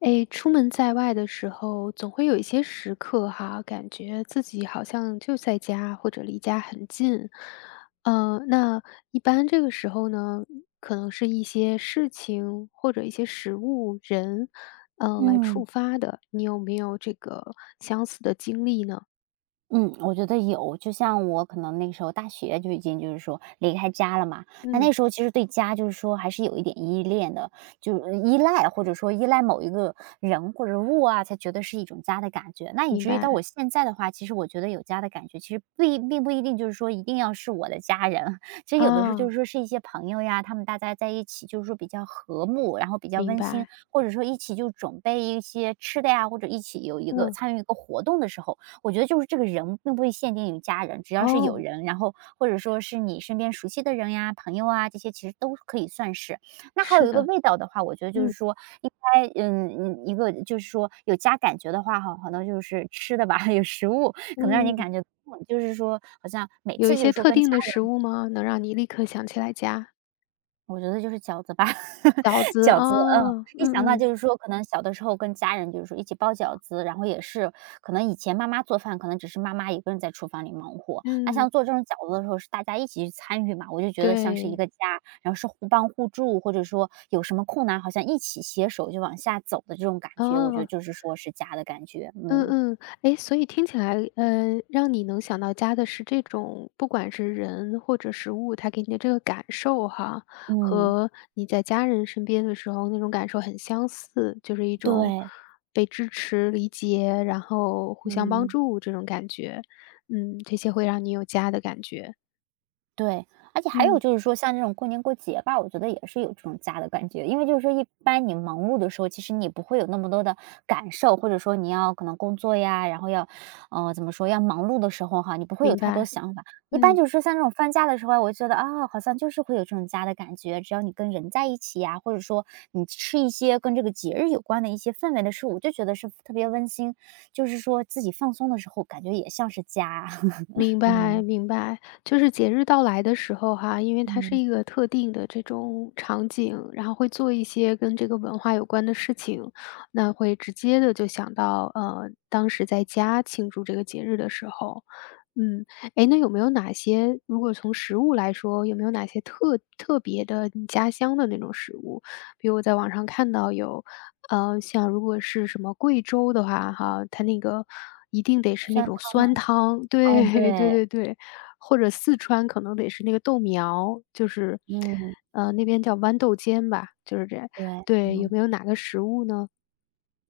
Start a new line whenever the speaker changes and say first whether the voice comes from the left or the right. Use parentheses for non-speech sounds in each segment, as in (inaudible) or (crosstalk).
left: 诶，出门在外的时候，总会有一些时刻哈，感觉自己好像就在家或者离家很近。那一般这个时候呢，可能是一些事情或者一些食物、人，来
right: 嗯
left: 触发的。你有没有这个相似的经历呢？
right: 嗯，我觉得有。就像我可能那个时候大学就已经就是说离开家了嘛，那那
left: 嗯，
right: 时候其实对家就是说还是有一点依恋的，就是依赖或者说依赖某一个人或者物啊，才觉得是一种家的感觉。那以
left: 明
right: 至于
left: 白，
right: 到我现在的话，其实我觉得有家的感觉，其实不一并不一定就是说一定要是我的家人，(laughs) 其实有的时候就
left: 啊，
right: 是说是一些朋友呀，他们大家在一起就是说比较和睦，然后比较
left: 明
right: 温馨，
left: 白，
right: 或者说一起就准备一些吃的呀，或者一起有一个
left: 嗯，
right: 参与一个活动的时候。我觉得就是这个人并不会限定于家人，只要是有
left: 哦，
right: 人，然后或者说是你身边熟悉的人呀、朋友啊，这些其实都可以算是。那还有
left: 是
right: 一个
left: 的，
right: 味道的话，我觉得就是
left: 嗯
right: 说应该，一个就是说有家感觉的话哈，可能就是吃的吧，(laughs) 有食物可能让你
left: 嗯，
right: 感觉，就是说好像每
left: 有一
right: 次就
left: 些
right: 是说
left: 特
right: 跟家
left: 定的食
right: 人，
left: 物吗？能让你立刻想起来家？
right: 我觉得就是饺子吧，
left: 饺
right: (laughs)
left: 子，
right: 饺子，嗯，
left: 啊，嗯
right: 一想到
left: 嗯，
right: 就是说可能小的时候跟家人就是说一起包饺子，然后也是可能以前妈妈做饭，可能只是妈妈一个人在厨房里忙活。那
left: 嗯，
right: 像做这种饺子的时候是大家一起去参与嘛，我就觉得像是一
left: 对，
right: 个家，然后是互帮互助，或者说有什么困难好像一起携手就往下走的这种感觉，我觉得
left: 哦，
right: 就是说是家的感觉。
left: 嗯
right: 嗯，
left: 嗯。哎，所以听起来，让你能想到家的是这种不管是人或者食物，它给你的这个感受哈，
right: 嗯，
left: 和你在家人身边的时候那种感受很相似，就是一种
right: 对，
left: 被支持、理解，然后互相帮
right: 嗯。
left: 助这种感觉。嗯，这些会让你有家的感觉。
right: 对，而且还有
left: 嗯，
right: 就是说像这种过年过节吧，我觉得也是有这种家的感觉。因为就是说一般你忙碌的时候，其实你不会有那么多的感受，或者说你要可能工作呀，然后要，怎么说，要忙碌的时候哈，你不会有
left: 明
right: 太多
left: 白，
right: 想法。一般
left: 嗯。
right: 就是说像这种放假的时候啊，我就觉得啊，好像就是会有这种家的感觉。只要你跟人在一起呀，或者说你吃一些跟这个节日有关的一些氛围的事物，我就觉得是特别温馨。就是说自己放松的时候，感觉也像是家。(laughs)
left: 明
right: 嗯。
left: 白
right: 嗯。
left: 明白，就是节日到来的时候哈，因为它是
right: 嗯，
left: 一个特定的这种场景，然后会做一些跟这个文化有关的事情，那会直接的就想到，当时在家庆祝这个节日的时候。嗯，哎，那有没有哪些如果从食物来说，有没有哪些特别的你家乡的那种食物？比如我在网上看到有，像如果是什么贵州的话哈，它那个一定得是那
right: 酸
left: 种酸
right: 汤。
left: 汤，
right: 哦，
left: 对 (laughs)，对
right: 对，
left: 对对，或者四川可能得是那个豆苗，就是，
right: 嗯，
left: 那边叫豌豆尖吧，就是这样，
right: 对，
left: 对，有
right: 嗯，
left: 没有哪个食物呢？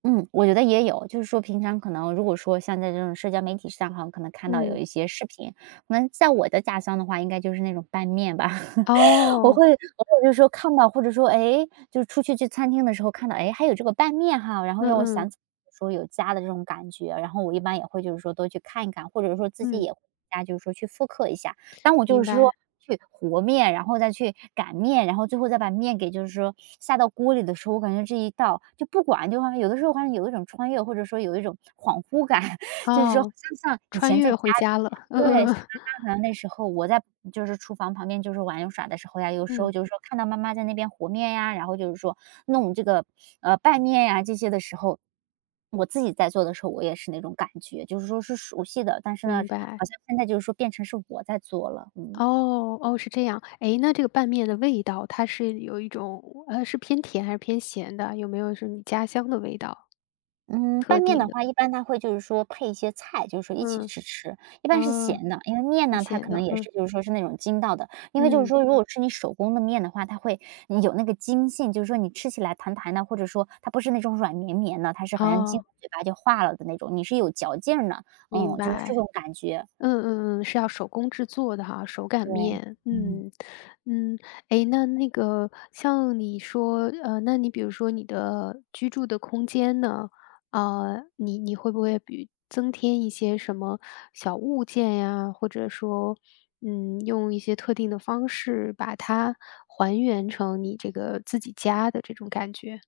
right: 嗯，我觉得也有。就是说平常可能如果说像在这种社交媒体上哈，可能看到有
left: 嗯，
right: 一些视频，可能在我的家乡的话，应该就是那种拌面吧。(laughs) 我
left: 哦，
right: 会我有就是说看到，或者说，哎，就是出去去餐厅的时候看到，哎，还有这个拌面哈，然后
left: 嗯
right: 让我
left: 嗯，
right: 想起说有家的这种感觉。然后我一般也会就是说多去看一看，或者说自己
left: 嗯，
right: 也会在家就是说去复刻一下。当我就
left: 明
right: 是
left: 白，
right: 说去和面，然后再去擀面，然后最后再把面给就是说下到锅里的时候，我感觉这一道就不管就好像有的时候好像有一种穿越，或者说有一种恍惚感，(laughs) 就是说
left: 哦。
right: 像以
left: 穿
right: 前在
left: 越
right: 家
left: 回家了，(laughs)
right: 里
left: 嗯
right: 面，
left: 嗯
right: 对，
left: 嗯，
right: 可能那时候我在就是厨房旁边就是玩耍的时候呀，有时候
left: 嗯
right: 就是说看到妈妈在那边和面呀，然后就是说弄这个拌面呀这些的时候，我自己在做的时候，我也是那种感觉，就是说是熟悉的，但是呢，
left: 明
right: 好
left: 白。
right: 像现在就是说变成是我在做了，嗯。
left: 哦，哦，是这样。诶，那这个拌面的味道，它是有一种是偏甜还是偏咸的？有没有是你家乡的味道，
right: 嗯，拌
left: 特
right: 面
left: 定
right: 的
left: 的？
right: 话，一般它会就是说配一些菜，就是说一起
left: 嗯，
right: 去吃，一般是
left: 哦，
right: 咸的。因为面
left: 挺
right: 呢，它
left: 咸
right: 可能
left: 的，
right: 也
left: 嗯，
right: 是就是说是那种筋道的，因为就是
left: 嗯，
right: 说如果是你手工的面的话，它会嗯有那个筋性，就是说你吃起来弹弹的，或者说它不是那种软绵绵的，它是好像进
left: 哦，
right: 嘴巴就化了的那种，你是有嚼劲儿的，
left: 明
right: 嗯，就是这
left: 白。
right: 种感觉，
left: 嗯嗯嗯，是要手工制作的哈，手擀
right: 对，
left: 面。
right: 嗯。
left: 嗯，嗯，诶，那个像你说，那你比如说你的居住的空间呢，啊，你会不会比增添一些什么小物件呀，或者说，嗯，用一些特定的方式把它还原成你这个自己家的这种感觉？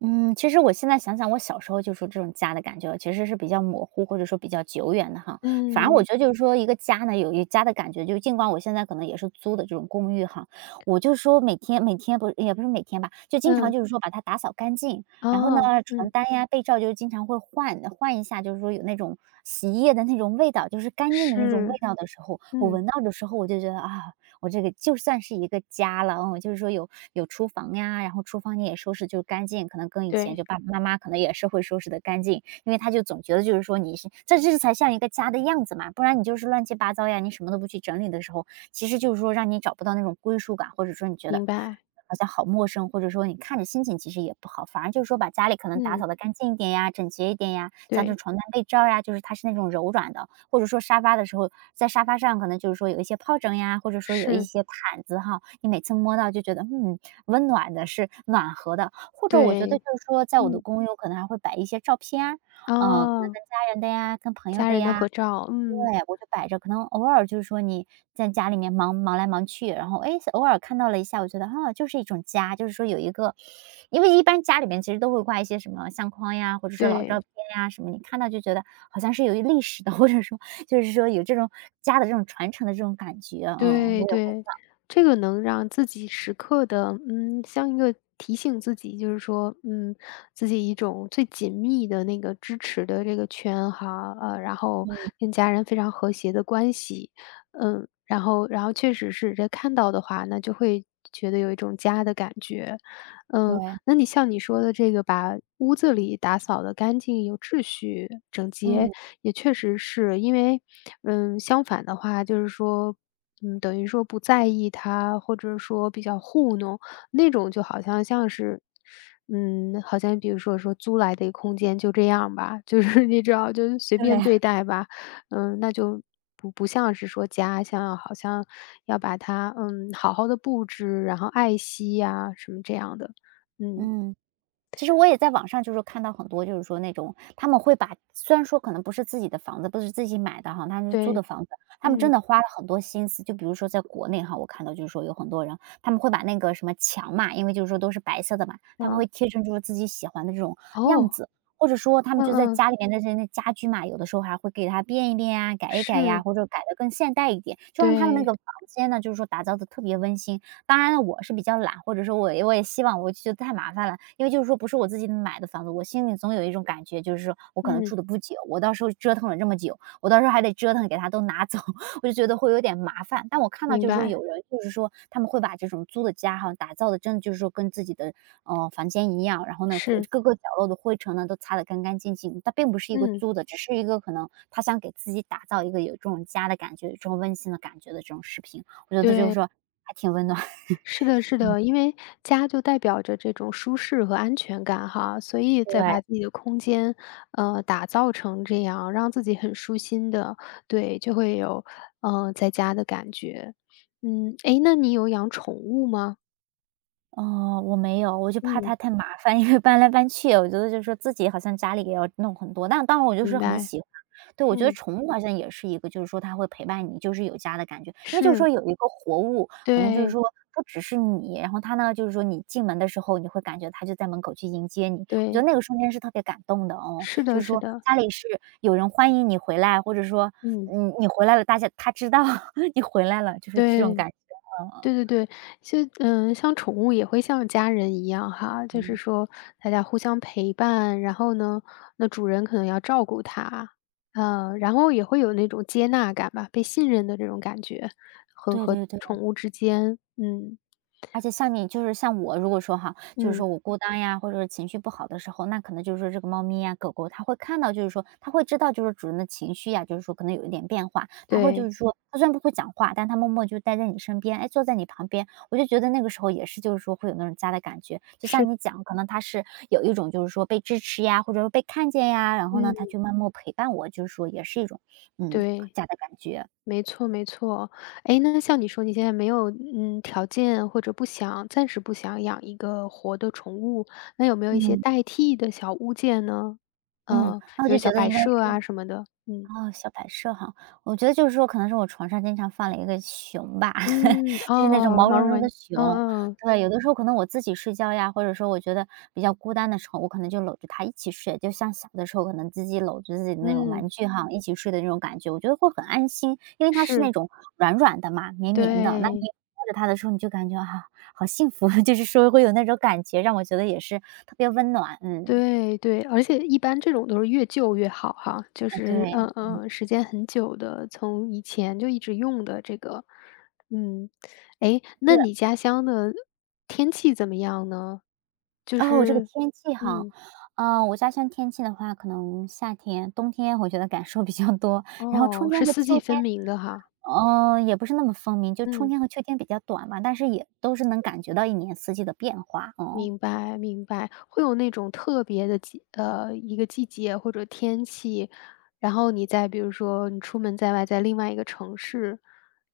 right: 嗯，其实我现在想想，我小时候就说这种家的感觉其实是比较模糊，或者说比较久远的哈。反正我嗯
left: 嗯，
right: 觉得就是说一个家呢，有一家的感觉，就尽管我现在可能也是租的这种公寓哈，我就说每天不是也不是每天吧，就经常
left: 嗯，
right: 就是说把它打扫干净，然后呢
left: 哦，
right: 床
left: 嗯，
right: 单呀被罩就是经常会换换一下，就是说有那种洗衣液的那种味道，就是干净的那种味
left: 是，
right: 道的时候，我
left: 嗯，
right: 闻到的时候我就觉得啊。我这个就算是一个家了，嗯，就是说有厨房呀，然后厨房你也收拾就干净，可能跟以前
left: 对，
right: 就爸爸妈妈可能也是会收拾的干净，因为他就总觉得就是说你是这才像一个家的样子嘛，不然你就是乱七八糟呀，你什么都不去整理的时候，其实就是说让你找不到那种归属感，或者说你觉得
left: 明白，
right: 好像好陌生，或者说你看着心情其实也不好，反而就是说把家里可能打
left: 嗯，
right: 扫的干净一点呀，整洁一点呀，像这种
left: 对。
right: 床单被罩呀，就是它是那种柔软的，或者说沙发的时候，在沙发上可能就是说有一些疱疹呀，或者说有一
left: 是，
right: 些毯子哈，你每次摸到就觉得，嗯，温暖的，是暖和的。或者我觉得就
left: 对，
right: 是说，在我的
left: 嗯，
right: 公寓，我可能还会摆一些照片啊，嗯，呃可能
left: 哦，
right: 跟家人的呀，跟朋友
left: 家
right: 的
left: 人的
right: 呀，
left: 合照，嗯，
right: 对，我就摆着，可能偶尔就是说你在家里面忙来忙去，然后哎，诶，偶尔看到了一下，我觉得，啊，就是一种家，就是说有一个，因为一般家里面其实都会挂一些什么相框呀，或者说老照
left: 对。
right: 片呀什么，你看到就觉得好像是有一历史的，或者说就是说有这种家的这种传承的这种感觉，嗯，
left: 对
right: 我也会，
left: 对，这个能让自己时刻的，嗯，像一个提醒自己，就是说，嗯，自己一种最紧密的那个支持的这个圈哈，然后跟家人非常和谐的关系，嗯，然后确实是这看到的话，那就会觉得有一种家的感觉。嗯，
right: 对，
left: 那你像你说的这个把屋子里打扫的干净有秩序整洁，
right: 嗯，
left: 也确实是，因为，嗯，相反的话就是说，嗯，等于说不在意他，或者说比较糊弄，那种就好像像是，嗯，好像比如说租来的一个空间就这样吧，(laughs) 就是你知道，就是随便
right: 对，
left: 对待吧，嗯，那就不像是说家，像好像要把它，嗯，好好的布置，然后爱惜呀什么这样的。嗯，
right: 嗯。其实我也在网上就是看到很多，就是说那种他们会把，虽然说可能不是自己的房子，不是自己买的哈，他们是租的
left: 对，
right: 房子，他们真
left: 嗯，
right: 的花了很多心思。就比如说在国内哈，我看到就是说有很多人，他们会把那个什么墙嘛，因为就是说都是白色的嘛，他们
left: 啊，
right: 会贴成就是自己喜欢的这种样
left: 哦，
right: 子，或者说他们
left: 嗯
right: 就在
left: 嗯，
right: 家里面那些那家居嘛，有的时候还会给它变一变啊，改一改呀，
left: 是，
right: 或者改的更现代一点，就让他们那
left: 对，
right: 个房间呢，就是说打造的特别温馨。当然了，我是比较懒，或者说我也希望，我就觉得太麻烦了，因为就是说不是我自己买的房子，我心里总有一种感觉，就是说我可能
left: 嗯。
right: 住的不久，我到时候折腾了这么久，我到时候还得折腾给他都拿走，(laughs) 我就觉得会有点麻烦。但我看到
left: 明
right: 就是说
left: 白，
right: 有人就是说他们会把这种租的家哈打造的真的就是说跟自己的房间一样，然后呢灰
left: 是，
right: 各个角落的灰尘呢都擦得干干净净，它并不是一个
left: 嗯，
right: 租的，只是一个可能他想给自己打造一个有这种家的感觉、有这种温馨的感觉的这种视频。我觉得就是
left: 对，
right: 说还挺温暖。(laughs)
left: 是的，是的，因为家就代表着这种舒适和安全感哈，所以再
right: 对，
left: 把自己的空间，打造成这样，让自己很舒心的，对，就会有，在家的感觉。嗯，诶，那你有养宠物吗？
right: 哦，我没有，我就怕它
left: 嗯，
right: 太麻烦，因为搬来搬去，我觉得就是说自己好像家里也要弄很多，但当然我就
left: 明
right: 是很
left: 白，
right: 喜欢。对，我觉得
left: 嗯，
right: 宠物好像也是一个，就是说它会陪伴你，就是有家的感觉。因为就是说
left: 是，
right: 有一个活物，可能就是
left: 对，
right: 说不只是你，然后它呢，就是说你进门的时候，你会感觉它就在门口去迎接你。我觉得
left: 对，
right: 那个瞬间是特别感动的哦，
left: 是
right: 就
left: 的，
right: 是
left: 是
right: 说
left: 的，
right: 家里是有人欢迎你回来，或者说，
left: 嗯，
right: 嗯，你回来了，大家它知道 (laughs) 你回来了，就是这种
left: 对。
right: 感觉。嗯
left: 对对对，其实，嗯，像宠物也会像家人一样哈，就是
right: 嗯，
left: 说大家互相陪伴，然后呢，那主人可能要照顾它，然后也会有那种接纳感吧，被信任的这种感觉，和
right: 对
left: 和
right: 对对。
left: 宠物之间，嗯
right: 而且像你就是像我，如果说哈，就是
left: 嗯，
right: 说我孤单呀，或者是情绪不好的时候，那可能就是说这个猫咪呀、狗狗，它会看到，就是说它会知道，就是主人的情绪呀，就是说可能有一点变化，它会就是
left: 对，
right: 说，它虽然不会讲话，但它默默就待在你身边，哎，坐在你旁边，我就觉得那个时候也是，就是说会有那种家的感觉。就
left: 是，
right: 像你讲，可能它是有一种就是说被支持呀，或者说被看见呀，然后呢，它
left: 嗯，
right: 就默默陪伴我，就是说也是一种嗯
left: 对。
right: 家的感觉。
left: 没错没错。哎，那像你说你现在没有，嗯，条件或者不想暂时不想养一个活的宠物，那有没有一些
right: 嗯
left: 代替的小物件呢？
right: 嗯，那我
left: 比如
right: 就觉
left: 小
right: 得
left: 摆
right: 应该
left: 设啊什么的，嗯。
right: 哦，小摆设哈，我觉得就是说可能是我床上经常放了一个熊吧，
left: 嗯，
right: (laughs) 就是那种
left: 哦，
right: 毛
left: 毛
right: 茸
left: 绒
right: 茸的
left: 玩嗯
right: 熊。
left: 嗯，
right: 对，有的时候可能我自己睡觉呀，或者说我觉得比较孤单的时候，我可能就搂着它一起睡，就像小的时候可能自己搂着自己的那种玩
left: 嗯，
right: 具哈，一起睡的那种感觉，我觉得会很安心。因为它是那
left: 是，
right: 种软软的嘛，绵绵的，那你
left: 对。
right: 抱着它的时候，你就感觉啊，好幸福，(laughs) 就是说会有那种感觉，让我觉得也是特别温暖。嗯，
left: 对对，而且一般这种都是越旧越好哈，就
right: 哎，对，
left: 是
right: 对。
left: 时间很久的，从以前就一直用的这个，嗯，诶，那你家乡的天气怎么样呢？就
right: 哦，这个
left: 是
right: 天气哈，
left: 嗯，
right: 嗯，我家乡天气的话，可能夏天、冬天我觉得感受比较多，然后春
left: 哦，
right: 天
left: 是
right: 和
left: 四季
right: 秋天，
left: 分明的哈，
right: 嗯，也不是那么分明，就春
left: 嗯。
right: 天和秋天比较短嘛，但是也都是能感觉到一年四季的变化，嗯。
left: 明白明白，会有那种特别的一个季节或者天气，然后你再比如说你出门在外，在另外一个城市，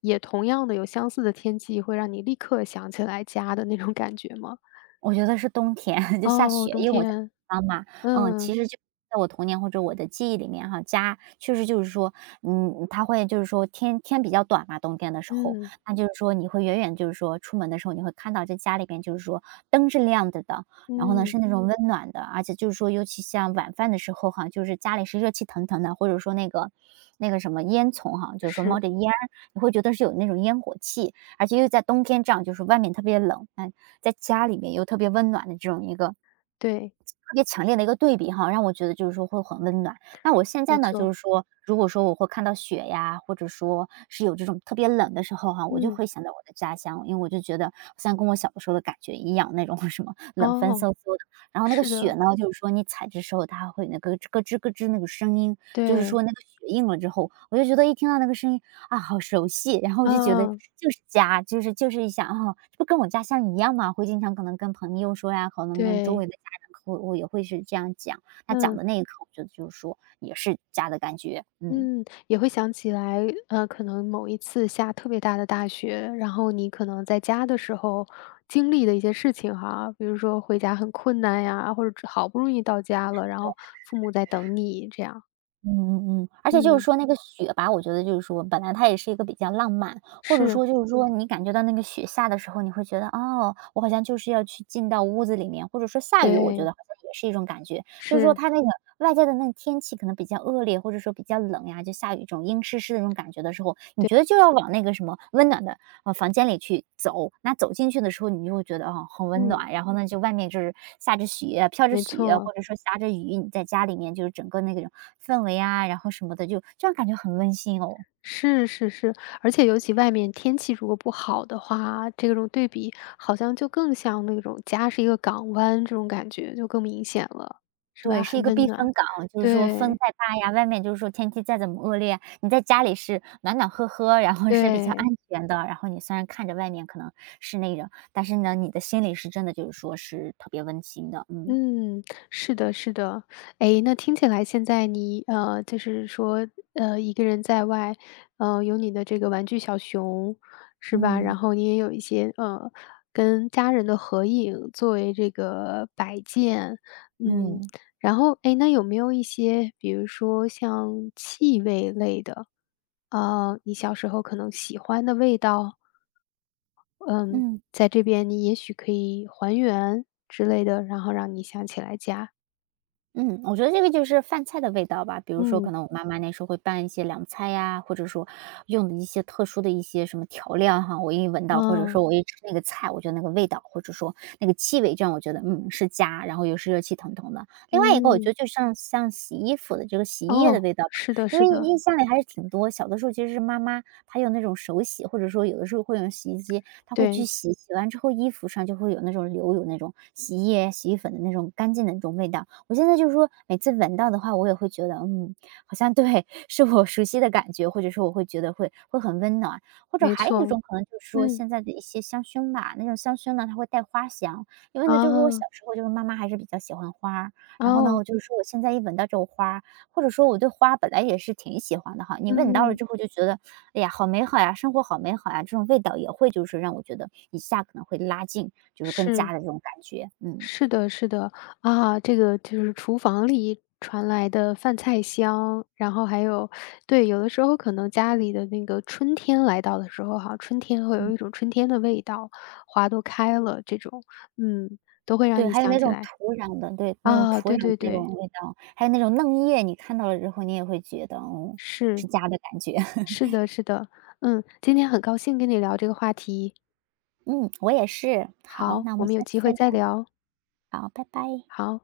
left: 也同样的有相似的天气，会让你立刻想起来家的那种感觉吗？
right: 我觉得是冬天，(laughs) 就下
left: 哦，
right: 雪，
left: 冬
right: 因为我在北
left: 天，
right: 方嘛，嗯，其
left: 嗯，
right: 实就在我童年或者我的记忆里面哈，家确实就是说，嗯，它会就是说天天比较短嘛，冬天的时候，
left: 嗯，
right: 那就是说你会远远就是说出门的时候，你会看到这家里边就是说灯是亮着的，然后呢
left: 嗯，
right: 是那种温暖的，而且就是说，尤其像晚饭的时候哈，就是家里是热气腾腾的，或者说那个那个什么烟囱哈，就是说冒
left: 是，
right: 着烟儿，你会觉得是有那种烟火气，而且又在冬天这样，就是外面特别冷，那在家里面又特别温暖的这种一个
left: 对，
right: 特别强烈的一个对比哈，让我觉得就是说会很温暖。那我现在
left: 没
right: 呢，就
left: 错，
right: 是说，如果说我会看到雪呀，或者说是有这种特别冷的时候哈，我就
left: 嗯，
right: 会想到我的家乡，因为我就觉得好像跟我小的时候的感觉一样，那种 (laughs) 什么冷风嗖
left: 哦，
right: 嗖的，然后那个
left: 是
right: 雪
left: 的，
right: 呢，就是说你踩着时候它会那个咯吱咯吱那个声音，就是说
left: 对，
right: 那个血印了之后，我就觉得一听到那个声音，啊，好熟悉，然后我就觉得
left: 嗯嗯，
right: 就是家，就是一想，啊，这不跟我家乡一样嘛，会经常可能跟朋友说呀，可能跟周
left: 对，
right: 围的家人会我也会是这样讲，他讲
left: 嗯。
right: 的那一刻，我觉得就是说也是家的感觉，嗯。
left: 嗯，也会想起来，可能某一次下特别大的大雪，然后你可能在家的时候经历的一些事情哈，比如说回家很困难呀，或者只好不容易到家了，然后父母在等你这样。
right: 嗯嗯嗯，而且就是
left: 嗯，
right: 说那个雪吧，我觉得就是说，本来它也是一个比较浪漫，或者
left: 是，
right: 说就是说你感觉到那个雪下的时候，你会觉得，哦，我好像就是要去进到屋子里面，或者说下雨，我觉
left: 对，
right: 得好像也是一种感觉。就是说
left: 是，
right: 它那个外在的那个天气可能比较恶劣，或者说比较冷呀，就下雨这种阴湿湿的那种感觉的时候，你
left: 对，
right: 觉得就要往那个什么温暖的，房间里去走。那走进去的时候，你就会觉得，啊很温
left: 嗯，
right: 暖，然后呢，就外面就是下着雪，飘着
left: 没
right: 雪，或
left: 错，
right: 者说下着雨，你在家里面就是整个那个氛围啊，然后什么的，就这样感觉很温馨哦。
left: 是是是，而且尤其外面天气如果不好的话，这种对比好像就更像那种家是一个港湾这种感觉就更明显了，是
right: 对，
left: 吧？
right: 是一
left: 很
right: 个
left: 温
right: 避
left: 暖，
right: 风港，就是说风
left: 对。
right: 再大呀，外面就是说天气再怎么恶劣，你在家里是暖暖和和，然后是比较安
left: 对，
right: 全的。然后你虽然看着外面可能是那个，但是呢，你的心里是真的就是说是特别温馨的。嗯
left: 嗯，是的，是的。哎，那听起来现在你就是说，一个人在外，有你的这个玩具小熊，是吧？然
right: 嗯
left: 后你也有一些跟家人的合影作为这个摆件，嗯。
right: 嗯
left: 然后哎，诶，那有没有一些，比如说像气味类的，啊，你小时候可能喜欢的味道？
right: 嗯。
left: 在这边你也许可以还原之类的，然后让你想起来家。
right: 嗯，我觉得这个就是饭菜的味道吧。比如说，可
left: 嗯，
right: 能我妈那时候会拌一些凉菜呀，或者说用的一些特殊的一些什么调料哈，我一闻到，或者说
left: 啊，
right: 我一吃那个菜，我觉得那个味道，或者说那个气味，这样我觉得，嗯，是家，然后又是热气腾腾的。另外一个我觉
left: 嗯，
right: 得就像像洗衣服的这个洗衣液的
left: 哦，
right: 味道吧，
left: 是的
right: 因为
left: 是的，
right: 印象里还是挺多，小的时候其实是妈妈她用那种手洗，或者说有的时候会用洗衣机，她会去
left: 对，
right: 洗，洗完之后衣服上就会有那种留有那种洗衣液、洗衣粉的那种干净的那种味道。我现在就是说，每次闻到的话，我也会觉得，嗯，好像 (laughs) 对，是我熟悉的感觉，或者说我会觉得会很温暖。或者
left: 没
right: 还有一
left: 错，
right: 种可能就是说
left: 嗯，
right: 现在的一些香薰吧，那种香薰呢，它会带花香。因为呢，就是我小
left: 啊，
right: 时候就是妈妈还是比较喜欢花儿然后呢，我
left: 哦，
right: 就是说我现在一闻到这种花儿或者说我对花本来也是挺喜欢的哈，你闻到了
left: 嗯，
right: 之后就觉得，哎呀，好美好呀，生活好美好呀，这种味道也会就是让我觉得一下可能会拉近，就是更
left: 是，
right: 加的这种感觉，嗯。
left: 是的是的，啊，这个就是厨房里传来的饭菜香，然后还有对，有的时候可能家里的那个春天来到的时候哈，春天会有一种春天的味道，花都开了这种，嗯，都会让
right: 对，
left: 你
right: 还有
left: 想
right: 那
left: 起
right: 种
left: 来。
right: 土壤的，对，那种
left: 啊，
right: 土壤
left: 对
right: 的
left: 对
right: 那
left: 对，
right: 种味道，还有那种嫩叶，你看到了之后，你也会觉得，嗯，是
left: 是，
right: 家的感觉。
left: 是
right: (laughs)
left: 的，是的，嗯，今天很高兴跟你聊这个话题，
right: 嗯，我也是。好，
left: 好，
right: 那我
left: 我
right: 们
left: 们有
right: 下次
left: 机
right: 再
left: 会
right: 聊，
left: 再聊，
right: 好，拜拜。
left: 好。